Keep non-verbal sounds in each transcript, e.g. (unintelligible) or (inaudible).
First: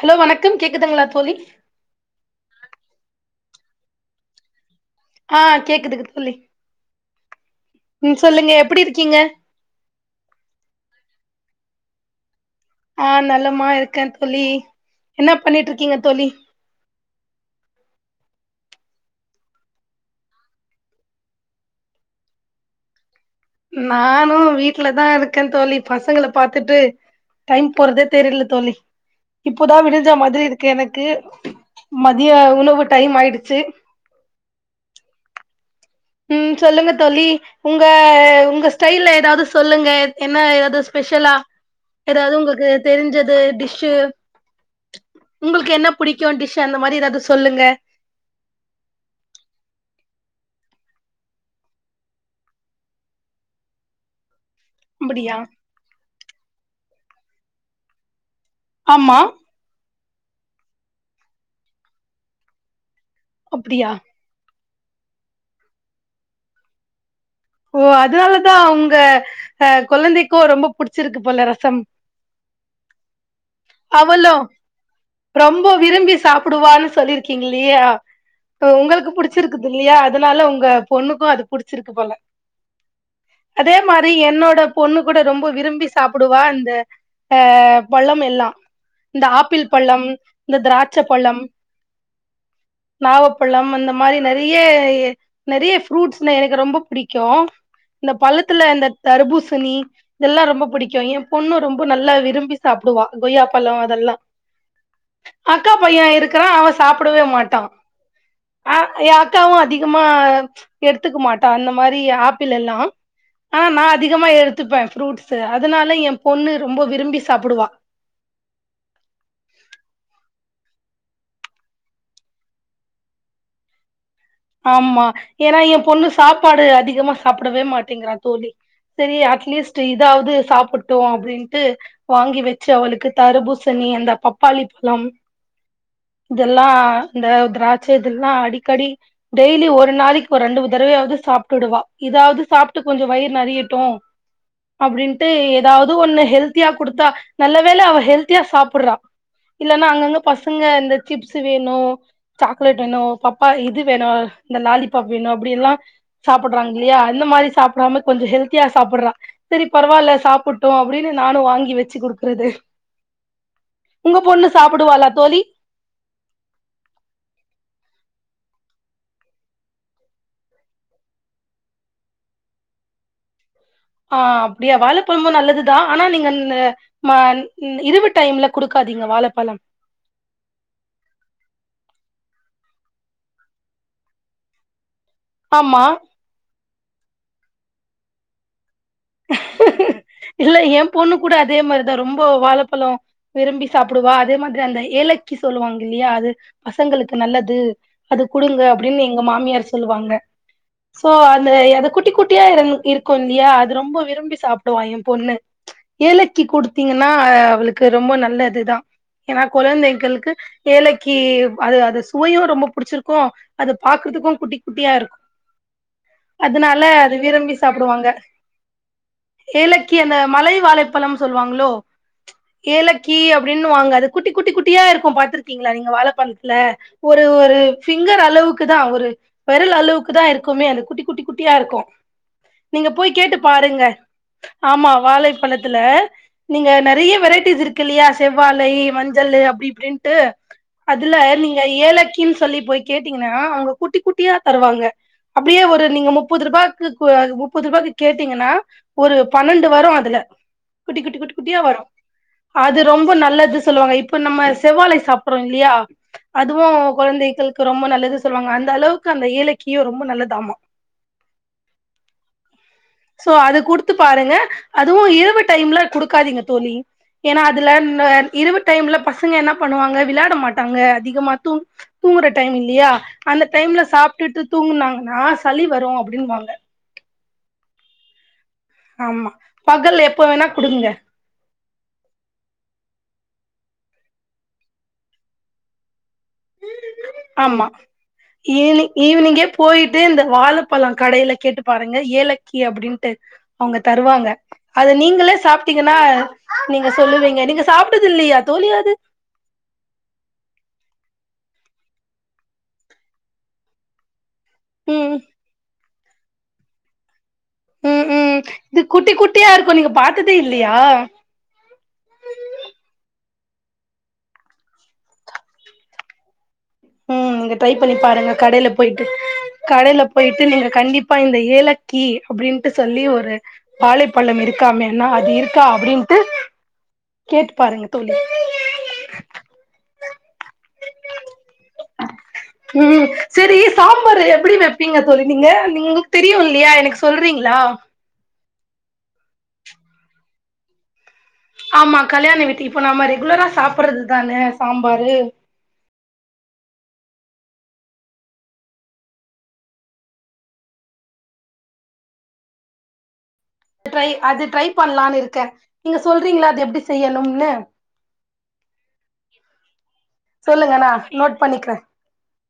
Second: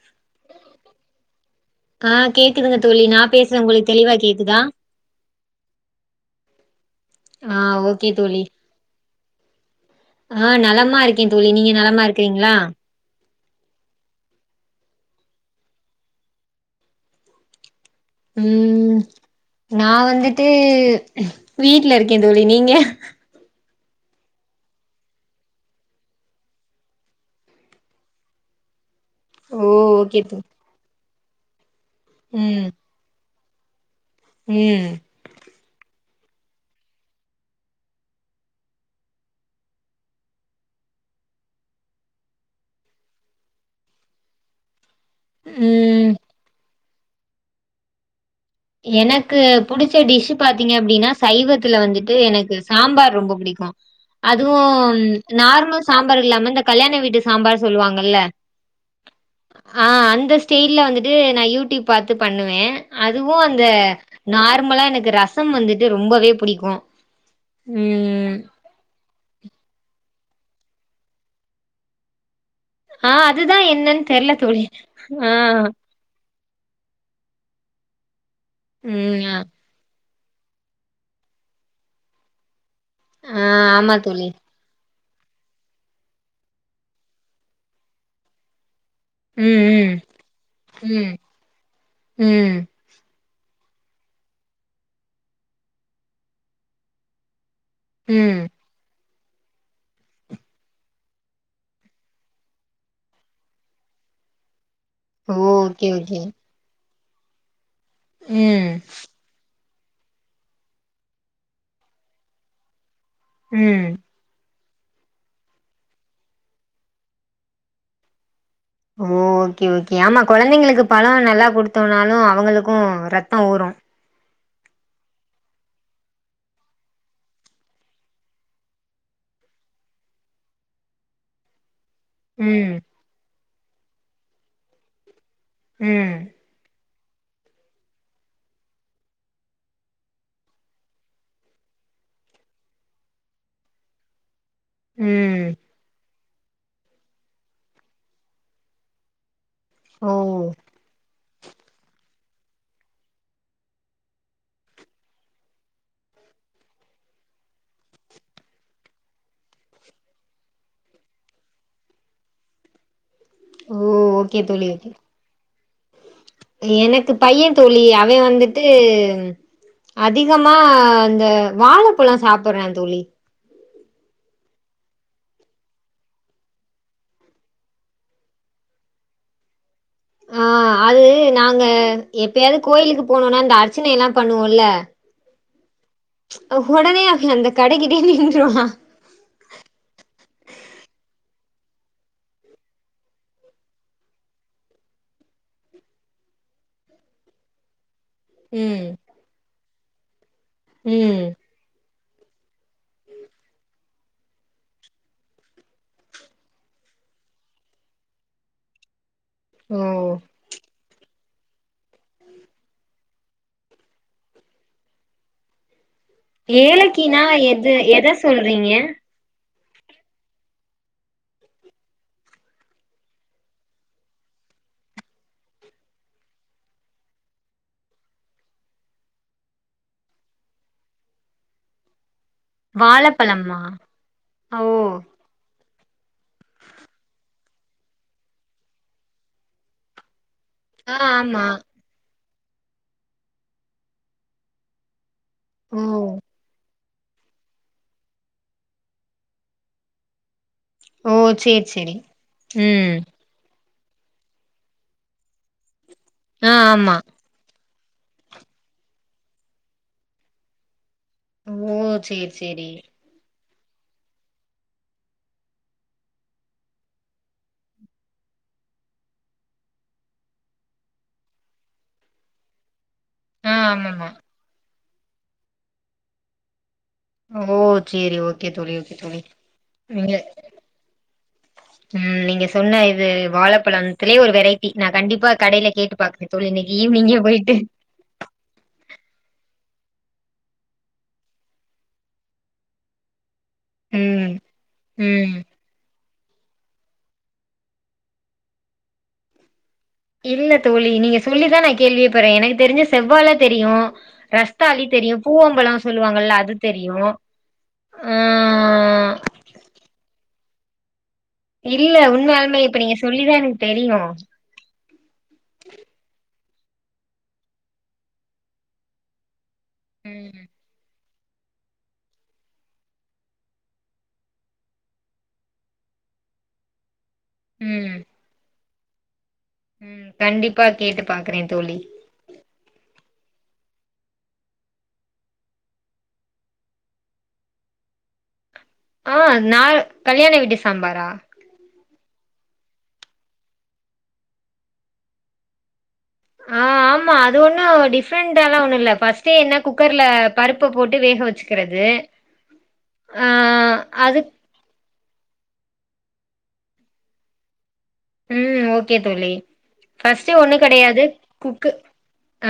Hello வணக்கம் கேக்குதுங்ளா தோழி ஆஹ் கேக்குதுங்க தோழி நான் பேசுறேன் உங்களுக்கு தெளிவா கேக்குதா ஆ கேக்குதுக்கு (unintelligible) ஆஹ் ஓகே ம் தோழி சொல்லுங்க எப்டி இருக்கீங்க ஆஹ் நலமா இருக்கேன் தோழி நீங்க நலமா இருக்கிறீங்களா ஆஹ் நல்ல நலமா இருக்கேன் தோழி என்ன பண்ணிட்டு இருக்கீங்க தோழி உம் நான் வந்துட்டு வீட்டுல இருக்கேன் தோழி நீங்க நானும் வீட்டுலதான் இருக்கேன் தோழி பசங்களபாத்துட்டு டைம் போறதே தெரியல தோழி ஓ இப்போதான் விடிஞ்சா ஓகே தோ மாதிரி இருக்கு எனக்கு மதிய ம் உணவு டைம் ஆயிடுச்சு சே ம் உம் சொல்லுங்க தோழி உங்க உங்க ஸ்டைல்ல ஏதாவது சொல்லுங்க என்ன ஏதாவது ஸ்பெஷலா ஏதாவது உங்களுக்கு தெரிஞ்சது டிஷ்ஷு உங்களுக்கு என்ன ம் புடிக்கும் டிஷ் அந்த மாதிரி ஏதாவது சொல்லுங்க எனக்கு புடிச்ச டிஷ் பாத்தீங்க அப்படின்னா சைவத்துல வந்துட்டு எனக்கு சாம்பார் ரொம்ப பிடிக்கும் அது அதுவும் அப்டியா நார்மல் சாம்பார் இல்லாம இந்த கல்யாண வீட்டு சாம்பார் சொல்லுவாங்கல்ல ஆமா ஆ அந்த ஸ்டைல்ல வந்துட்டு நான் யூடியூப் பாத்து பண்ணுவேன் அதுவும் அந்த அப்டியா நார்மலா எனக்கு ரசம் வந்துட்டு ரொம்பவே பிடிக்கும் ஓ அதனாலதான் உங்க அஹ் குழந்தைக்கும் ரொம்ப புடிச்சிருக்கு போல ரசம் ஆ அதுதான் என்னன்னு தெர்ல அவுளும் தோழி. ஆ ரொம்ப விரும்பி சாப்ப பிடுவான்னு சொல்லிருக்கீங்கில்லையா உங்களுக்கு ம் ஆ புடிச்சிருக்குது இல்லையா அதனால உங்க பொண்ணுக்கும் அது புடிச்சிருக்கு போல ஆ அதே ஆமா மாதிரி தோழி. என்னோட பொண்ணுக்கு கூட ரொம்ப விரும்பி சாப்பிடுவா அந்த அஹ் பழம் எல்லாம் இந்த ஆப்பிள் ம் பழம் இந்த திராட்ச ம் பழம் ம் ம் நாவப் பழம் அந்த மாரி நெறைய நெறைய ப்ரூட்ஸ்னா எனக்கு ரொம்ப பிடிக்கு இந்த ம் பள்ளத்துல இந்த தர்பூசணி இதெல்லா ரொம்ப புடிக்கு எ பொண்ணு ரொம்ப நல்லா விரும்பி சாப்பிடுவா கொய்யாப்பழோ அதெல்லா ஓ அக்கா ஓகே பைய ஓகே. இருக்கிறா அவன் சாப்பிடவே மாட்டா அ ம் எ அக்காவு அதிகமா எடுத்துக்க மாட்ட அந்த மாரி ஆப்பிள் எல்லா ஆனா நா ம் அதிகமா எடுத் துப்பே ஃப்ரூட்ஸ் அதனால எ பொண்ணு ரொம்ப விரும்பி சாப்புடுவா ஓ ஓகே ஓகே ஆமா கொழந்தைங்களுக்கு பழோ நல்லா குடுத்தம்னாலு அவங்களுக்கு ரத்தோ ஊரு ஆ ஆமா ஏனா எ பொண்ணு சாப்பாடு அதிகமா சாப்பிடவே மாட்டிங்கிறா தோழி செரி அட்லீஸ்ட் இதாவது சாப்புட்டு அப்டின்ட்டு வாங்கி வெச்சு ம் அவளுக்கு தர்பூசணி அந்த பப்பாளி பழம் ம் இதெல்லா இந்த திராட்ச இதெல்லா அடிக்கடி டெய்லி ஒரு நாளைக்கு ஒரு ரெண்டு மூண் தடவயாது சாப்ட்டுடுவா இதாவது சாப்ட்டு கொஞ்சோ வயிறு நெறையட்டு அப்டின்ட்டு ம் ஏதாவது ஒன்னு ஹெல்த்தியா குடுத்தா நல்ல வேல அவ ஹெல்த்தியா சாப்புட்றா இல்லனா ஓ அங்கங்க பசங்க இந்த சிப்ஸ் வேணு சாக்லேட் வேணு பப்பா இது வேணு இந்த லாலிபப் வேணு அப்டி எல்லா சாப்படுறாங்க இல்லையா அந்த மாரி சாப்பிடாம கொஞ்ச ஹெல்தியா சாப் பிட்ற செரி பரவால்ல சாப்புட்டு அப்டினு நானு வாங்கி வெச்சு குடுக்குறது ஓ உங்க ஓகே பொண்ணு தோழி ஓகே. சாப்பிடுவாலா தோழி எனக்கு பைய தோழி அவே வந்துட்டு அதிகமா இந்த வாழப்பழோ சாப்பிட்றந் தோழி ஆ அப்டியா வாழப்பழமு நல்லதுதா ஆனா நீங்க இந்த ம இ இருவு டைம்ல குடுக்கா அதீங்க வாழப்பழம் ஆ அது நாங்க எப்பயாது கோயிலுக்கு போனோனா அந்த அர்ச்சனை எல்லா பண்ணுவோல்ல ஆமா ஒடனே அ அந்த கடைகிட்டேயே நின்றுவா ஹ இல்ல எ பொண்ணு கூட அதே மாரிதா ரொம்ப வாழப்பழோ விரும்பி சாப்புடுவா அதே மாதிரி அந்த ஏலக்கி சொல்லுவாங்க இல்லையா அது பசங்களுக்கு நல்லது அது குடுங்க ம் அப்டின் எங்க மாமியார் சொல்லுவாங்க சோ ம் அந்த அத குட் டி குட்டியா இரு இருக்கு இல்லையா ரொம்ப விரும்பி சாப்பிடுவா எ பொண்ணு ஏலக்கி குடுத்தீங்கன்னா அவளுக்கு ரொம்ப நல்ல இதுதா ஏனா ஓ கொழந்தைகளுக்கு ஏழக்கி அது அது சுவையு ரொம்ப புடிச்சிருக்கு அது பாக்குறதுக்கு குட்டி குட்டியா இருக்கு அதனால அது ஏலக்கினா விரும்பி எது சாப்பிடுவாங்க எத சொல்றீங்க ஏலக்கி அந்த மலை வாழைப்பழம் சொல்லுவாங்களோ ஏலக்கி அப்டின்னு வாங்க அது குட்டி குட்டி குட்டியா இருக்கு பாத்துருக்கீங்களா நீங்க வாழப்பழத்துல ஒரு ஒரு ஃபிங்கர் அளவுக்கு தா ஒரு வெரல் அளவுக்கு தா இருக்குமே அந்த குட்டி குட்டி குட்டியா இருக்கு நீங்க போய் கேட்டு வாழப்பழமா பாருங்க ஓ ஆமா வாழைப்பழத்துல நீங்க நெறைய வெரைட்டீஸ் இருக்கு இல்லையா செவ்வாழை வஞ்சளு அப்டி இப்டின்ட்டு ஆ அதுல ஆமா நீங்க ஏலக்கின் சொல்லி போய் கேட்டீங்ன்னா அவங்க குட்டி குட்டியா தருவாங்க அப்படியே ஓ ஒரு நீங்க முப்பது ரூபாக்கு கு எ முப்பது ரூபாக்கு கேட்டீங்கன்னா ஒரு பன்ணென்டு வரு அதுல குட்டி ஓ குட்டி குட்டி குட்டியா சேரி வரு சேரி அது ம் ரொம்ப நல்லது சொல்லுவாங்க இப்ப நம்ம செவ்வாழை சாப்பிட்றோ இல்லையா ஆ அதுவு ஆமா கொழந்தைகளுக் ரொம்ப நல்லது சொல்லுவாங்க அந்த அளவுக்கு அந்த ஏலக்கியு ரொம்ப நல்லது ஆமா ஓ சேரி சேரி சோ அது குடுத்து பாருங்க அதுவு இரவு டைம்ல குடுக்காதீங்க தோழி ஏனா அதுல இரவு டைம்ல பசங்க என்ன பண்ணுவாங்க விளயாட மாட்டாங்க அதிகமா தூ தூங்கற டைம் இல்லையா அந்த ஆ டைம்ல ஆமாமா சாப்பிட்டுட்டு தூங்குனாங்கன்னா சளி வரும் அப்புடின்னு வாங்க ஓ சேரி ஓக் ஆமா பகல் எப்ப வேணா குடுங்க ம் நீங்க சொன்ன இது வாழை பழம்த்துலே ஒரு வெரைட்டி நா கண்டிப்பா கடைல கேட்டு பாக்குறேன் ஆமா ஈவினி ஈவினிங்கே போயிட்டு இந்த வாழப்பழம் கடையில கேட்டு பாருங்க ஏலக்கி அப்புடின்ட்டு அவங்க தருவாங்க ம் அத நீங்களே ம் சாப்ட்டீங்கன்னா நீங்க சொல்லுவீங்க நீங்க சாப்ட்டது இல்லையா தோழி அது இல்ல தோழி நீங்க சொல்லிதா நா கேள்வியே பட்றே எனக்கு தெரிஞ்சு செவ்வாழை தெரியு ரஸ் தாளி ம் தெரியும் பூவம்பழம் சொல்லுவாங்கல்ல அது தெரியு ம் ஆ ம் இது குட்டி குட்டியா இருக்கும் நீங்க பாத்ததே இல்லியா இல்ல உண்மயாலுமே இப்ப நீங்க சொல்லிதா எனக்கு தெரியு ம் நீங்க ட்ரை பண்ணி பாருங்க கடைல போயிட்டு கடைல போயிட்டு ம் நீங்க கண்டிப் ப்ப இந்த ஏலக்கி அப்புடின்ட்டு சொல்லி ஒரு வாழைப்பழம் இருக்காமேன்னா அது இருக்கா அப்புடின் ட்டு கேட்டு பாருங்க ம் தோழி ம் கண்டிப்பா கேட்டு பாக்குறே தோழி சரி சாம்பாரு எப்புடி வெப்பீங்க தோழி நீங்க நீங்க உங்களுக்கு தெரியு இல்லையா எனக்கு சொல்றீங்களா (inaudible) ஆ நா கல்யாண வீட்டு சாம்பாரா ஆமா கல்யாண வீட்டுகி இப்ப நாம ரெகுலரா சாப்புட்றதுதானே சாம்பாரு ஆ (inaudible) ஆமா அது ஒன்னு டிஃப்ரெண்ட்டா லா ஒண்ணு இல்ல ஃபர்ஸ்ட்டே என்ன குக்கர்ல பருப்ப போட்டு வேக வச்சுக்குறது (inaudible) ட்ரை அது ட்ரை பண்லான்னு இருக்கே நீங்க சொல்றீங்களா அது எப்டி செய்யணும்னு ம் ஓகே தோழி ஃபர்ஸ்ட்டு ஒண்ணூ சொல்லுங்க நா கடையாது நோட் குக்கு பண்ணிக்கிறே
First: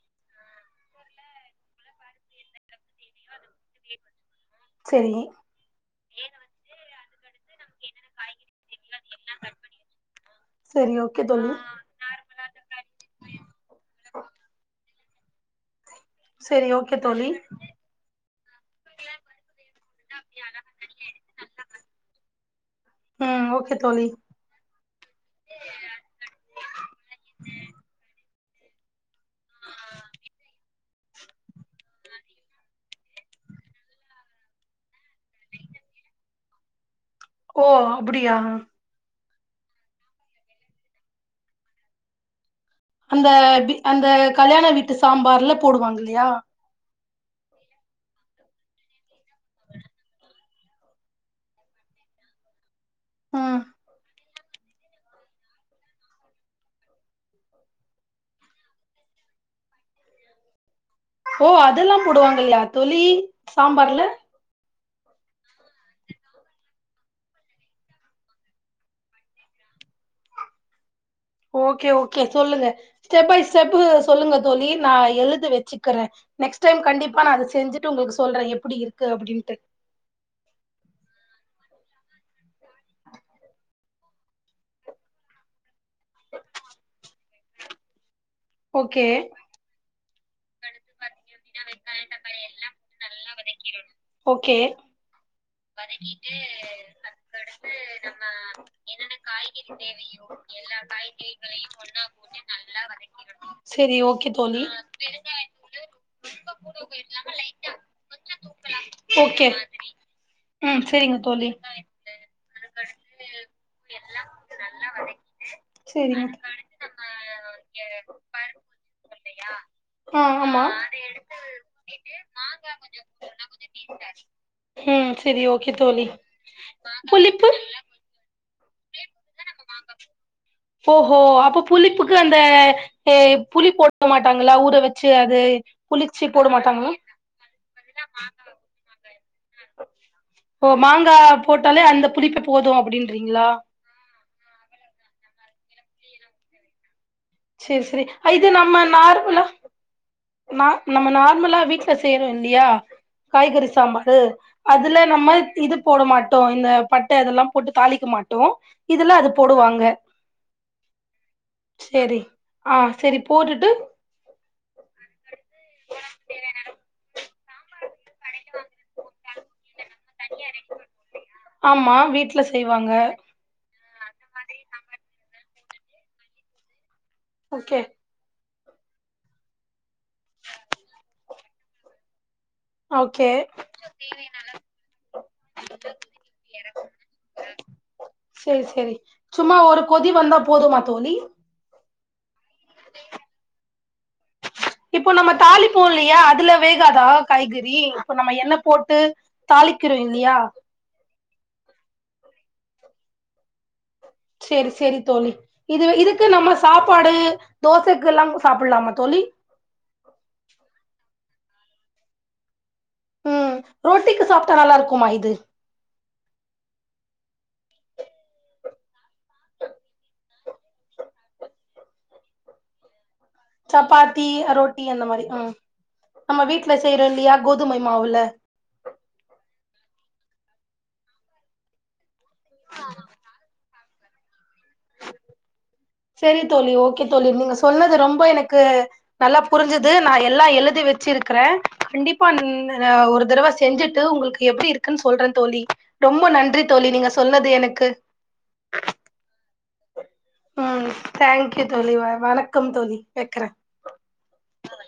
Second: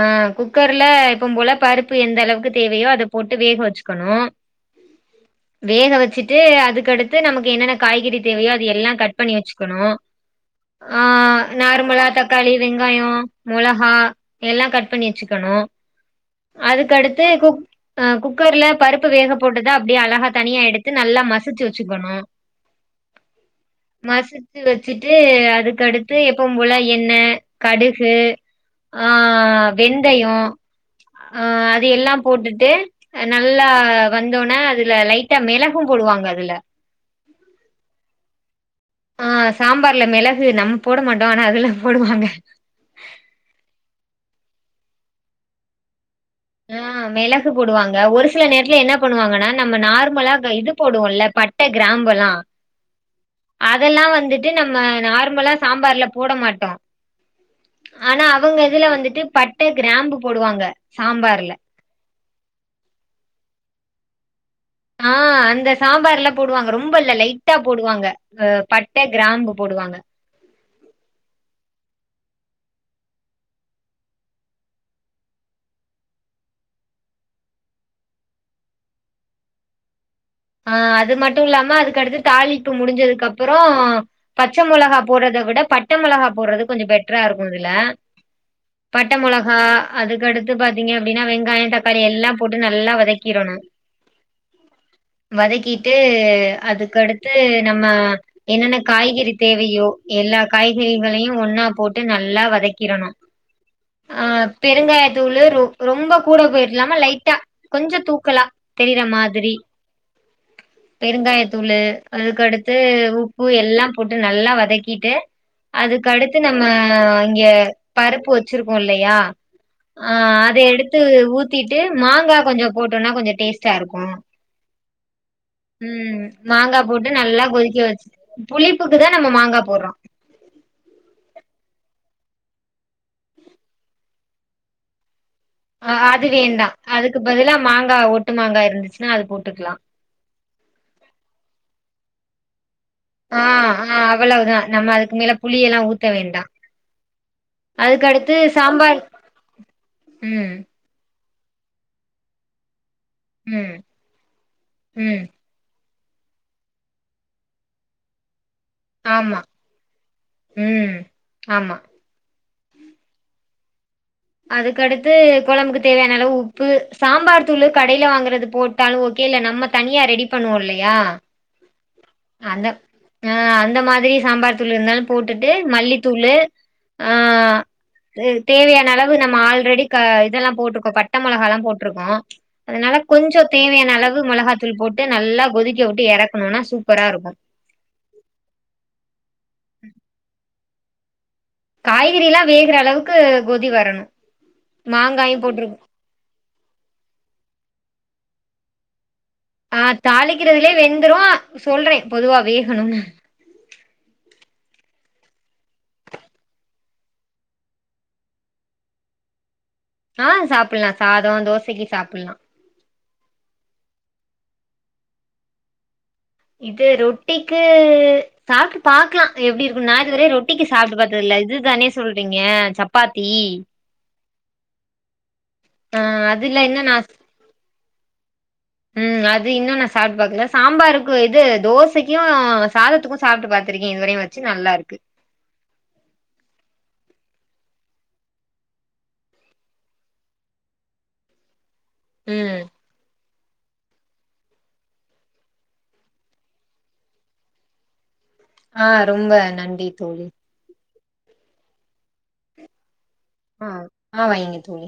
ஆ குக்கர்ல எப்பு போல பருப்பு எந்த அளவுக்கு தேவையோ அத போட்டு வேக வச்சுக்கணு செரி வேக வச்சுட்டு அதுக்கடுத்து நமக்கு என்னென்ன காய்கறி தேவையோ அது எல்லா கட் பண்ணி வச்சுக்குணோ செரி ஆ ஓகே தோழி நார்மலா தக்காளி வெங்காயோ மொளகா எல்லா கட் பண்ணி வெச்சுக்கணு சர் அதுக்கடுத்து குக் அ குக்கர்ல பருப்பு வேக போட்டுதா அப்டே அழகா தனியா எடுத்து நல்லா மசிச்சு வெச்சுக்கணூ ம் ஓகே தோழி மசிச்சு வெச்சுட்டு அ அதுக்கடுத்து எப்பும் போல எண்ணெ கடுகு ஆ வெந்தயோ (inaudible) அ அது எல்லா போட்டுட்டு அ நல்லா வந்தோனே அதுல லைட்டா மிளகும் போடுவாங்க அதுல ஓ அப்புடியா ஆ சாம்பார்ல மிளகு நம் போட மாட்டோ ஆனா அதுல போடுவாங்க அந்த து அந்த கல்யாண வீட்டு சாம்பார்ல போடுவாங்க இல்லையா ஆ மிளகு போடுவாங்க ஒரு சில நேரத்துல என்ன பண்ணுவாங்கன்னா நம்ம நார்மலா க இது போவோல்ல பட்ட கி ராம்பல்லா ம் அதெல்லா வந்துட்டு நம்ம நார்மலா சாம்பார்ல போட மாட்டோ ஆனா அவங்க இதுல வந்துட்டு பட்ட கிராம்பு போடுவாங்க ஓ சாம்பார்ல அதெல்லா போடுவாங்க இல்லையா தோழி சாம்பார்ல ஆ அந்த சாம்பார்ல போடுவாங்க ரொம்ப இல்ல லைட்டா போடுவாங்க அ பட்ட கிராம்பு போட் டுவாங்க ஓகே ஓகே சொல்லுங்க ஸ்டெப் பை ஸ்டெப்புக்கு சொல்லுங்க தோழி நா எழுதி வெச்சுக்கறே நெக்ஸ்ட் டைம் கண்டிப்பா நா அத செஞ்சுட்டு உங்களுக்கு சொல்றே எப்புடி இருக்கு அப்புடின்ட்டு ஆ அது மட்டும் இல்லாம அதுக்குடுத்து தாளிப்பு முடிஞ்சதுக்கு அப்புறம் பச்சை மிளகா போறது இத கூட பட்டை மிளகா போடுறது கொஞ்சம் பெட்டரா இருக்கும்துல ஓகே பட்டை மொளகா அதுக்கடுத்து எத்து பாத்தீங்க அப்படின்னா வெங்காயம் தக்காளி எல்லாம் போட்டு நல்லா வதக்கிடணும் ஓகே வதக்கிட்டு அதுக்கடுத்து நம்ம என்னென்ன காய்கறி தேவையோ எல்ல எல்ல காய்கறிகளையும் ஒன்னா போட்டு நல்லா வதக்கிடணும் செரி ஆ ஓகே தோழி பெருங்காயத்தூள் ர ரொம்ப கூட போயிடலாம லைட்டா கொஞ்சம் தூக்கலா தெரியற ஓகே மாதிரி ம் செரிங்க தோழி பெருங்காயத்தூலு அதுக்கடுத்து உப்பு எல்லாம் போட்டு நல்லா வதக்கிட்டு செரிங்க அதுக்குடுத்து நம்ம இங்க பருப்பு வச்சிருக்கோம் இல்லையா ஆ அதை எடுத்து ஊத்திட்டு மாங்கா கொஞ்சம் போட்டோம்னா கொஞ்சம் டேஸ்டா இருக்கு ம் செரி ஓகே தோழி ம் மாங்காய் போட்டு நல்லா புளிப்பு கொதிக்க வச்சு புளி ப்புக்கு தான் நம்ம மாங்கா போட்றோ ஓஹோ அப்ப புளிப்புக்கு அந்த புளி போட்ட மாட்டாங்களா ஊற வச்சு அது அ புளிச்சு அது போட வேண்டா மாட்டாங்களா அதுக்கு பதிலா மாங்காய ஓட்டு மாங்கா இருந்துச்சுன்னா அது போட்டு ஓ மாங்கா போட்டாலே அந்த புளிப்ப போதும் ஆ ஆ அவ்வளவுதான் நம்ம அதுக்கு மேல புளிய எல்லாம் ஊத்த வேண்டா சரி சரி அதுக்கடுத்து இது நம்ம சாம்பார் நார்மலா ம் நம்ம நார் நார்மலா வீட்ல செய்ரோ இல்லையா காய்கறி ம் சாம்பார்ரூ அதுல ம் நம்ம இது போட மாட்டோம் இந்த பட்டை இதெல்லாம் போட்டு தாளிக்க மாட்டோ இதுல்ல அது ஆமா போடுவாங்க ம் ஆமா சரி ஆ சரி போட்டுட்டு அதுக்கடுத்து குழம்புக்கு தேவையான அளவு உப்பு சாம்பார் தூள் க கடையில வாங்குறது போட்டாலும் ஓகே இல்ல நம்ம தனியா ரெடி பண்ணுவோம் இல்லையா ஆமா வீட்ல அந்த செய்வாங்க ஆ அந்த மாதிரி சாம்பார் தூள் இருந்தாலும் போட்டுட்டு மல்லித்தூள் ஓகே தேவையான அளவு நம்ம ஆல்ரெடி க இதெல்லாம் போட்ருக்கோ பட்டை மிளகா எல்லாம் போட்ருக்கோ அதனால ஓகே கொஞ்சம் தேவையான அளவு மளகாத்தூள் போட்டு நல்லா கொதிக்க விட்டு இறக்கணும்னா சூப் சரி சரி சும்மா ஒரு கொதி வந்தா போதுமா தோழி காய்கறி எல்லாம் வேகற அளவுக்கு கொதி வரணும் இப்போ நம்ம தாலிபோம் இல்லையா அதுல வேகாதா காய்கறி இப்ப நம்ம என்ன போட்டு ஆ தாளிக்கிறோ இல்லையா தாளிக்கிறதுலயே வெந்துரும் சொல்றேன் பொதுவா வேகணும் சரி சரி தோழி இது இதுக்கு நம்ம சாப்பாடு தோசைக்கு எல்லா சாப்டலாமா தோழி சாப்புட்லா ஆ சாதோ தோசைக்கு சாப்டலா ம் ரோட்டிக்கு சாப்ட்டா நல்லா இருக்குமா இது இது ரொட்டிக்கு சாப்ட்டு பாக்கலா எப்டி இருக்கும் நான் இதுவரை ரொட்டிக்கு சாப்ட்டு பார்த்ததுல இது தானே சொல்றீங்க சப்பாத் சப்பாத்தி ரோட்டி அந்த மாரி ம் ஆ நம்ம அதுல வீட்ல இன்னு நா செய்யறோ இல்லையா கோ துமை மாவுல ம் அது இன்னும் நான் சாப்ட்டு பாக்கல சாம்பாருக்கும் இது தோசைக்கு சாதத்துக்கும் சாப்ட்டு பாத்திருக்கே இதுவரையும் வச்சு நல்லா இருக்கு சரி தோழி ஓகே தோழி நீங்க சொன்னது ரொம்ப எனக்கு நல்லா புரிஞ்சது நான் எல்லா எழுதிவே வச்ச இருக்கிறேன் கண்டிப்பா ம் ஒரு தடவ செஞ்சுட்டு உங்களுக்கு எப்படி இருக்குன்னு சொல்றேன் தோழி ரொம்ப நன்றி தோழி நீங்க சொன்னது எனக்கு ஆ ரொம்ப நன்றி தோழி ம் தேங்க்யூ தோழி வா வணக்கம் தோழி வெக்கறே ஆ ஆ வைங்க தோழி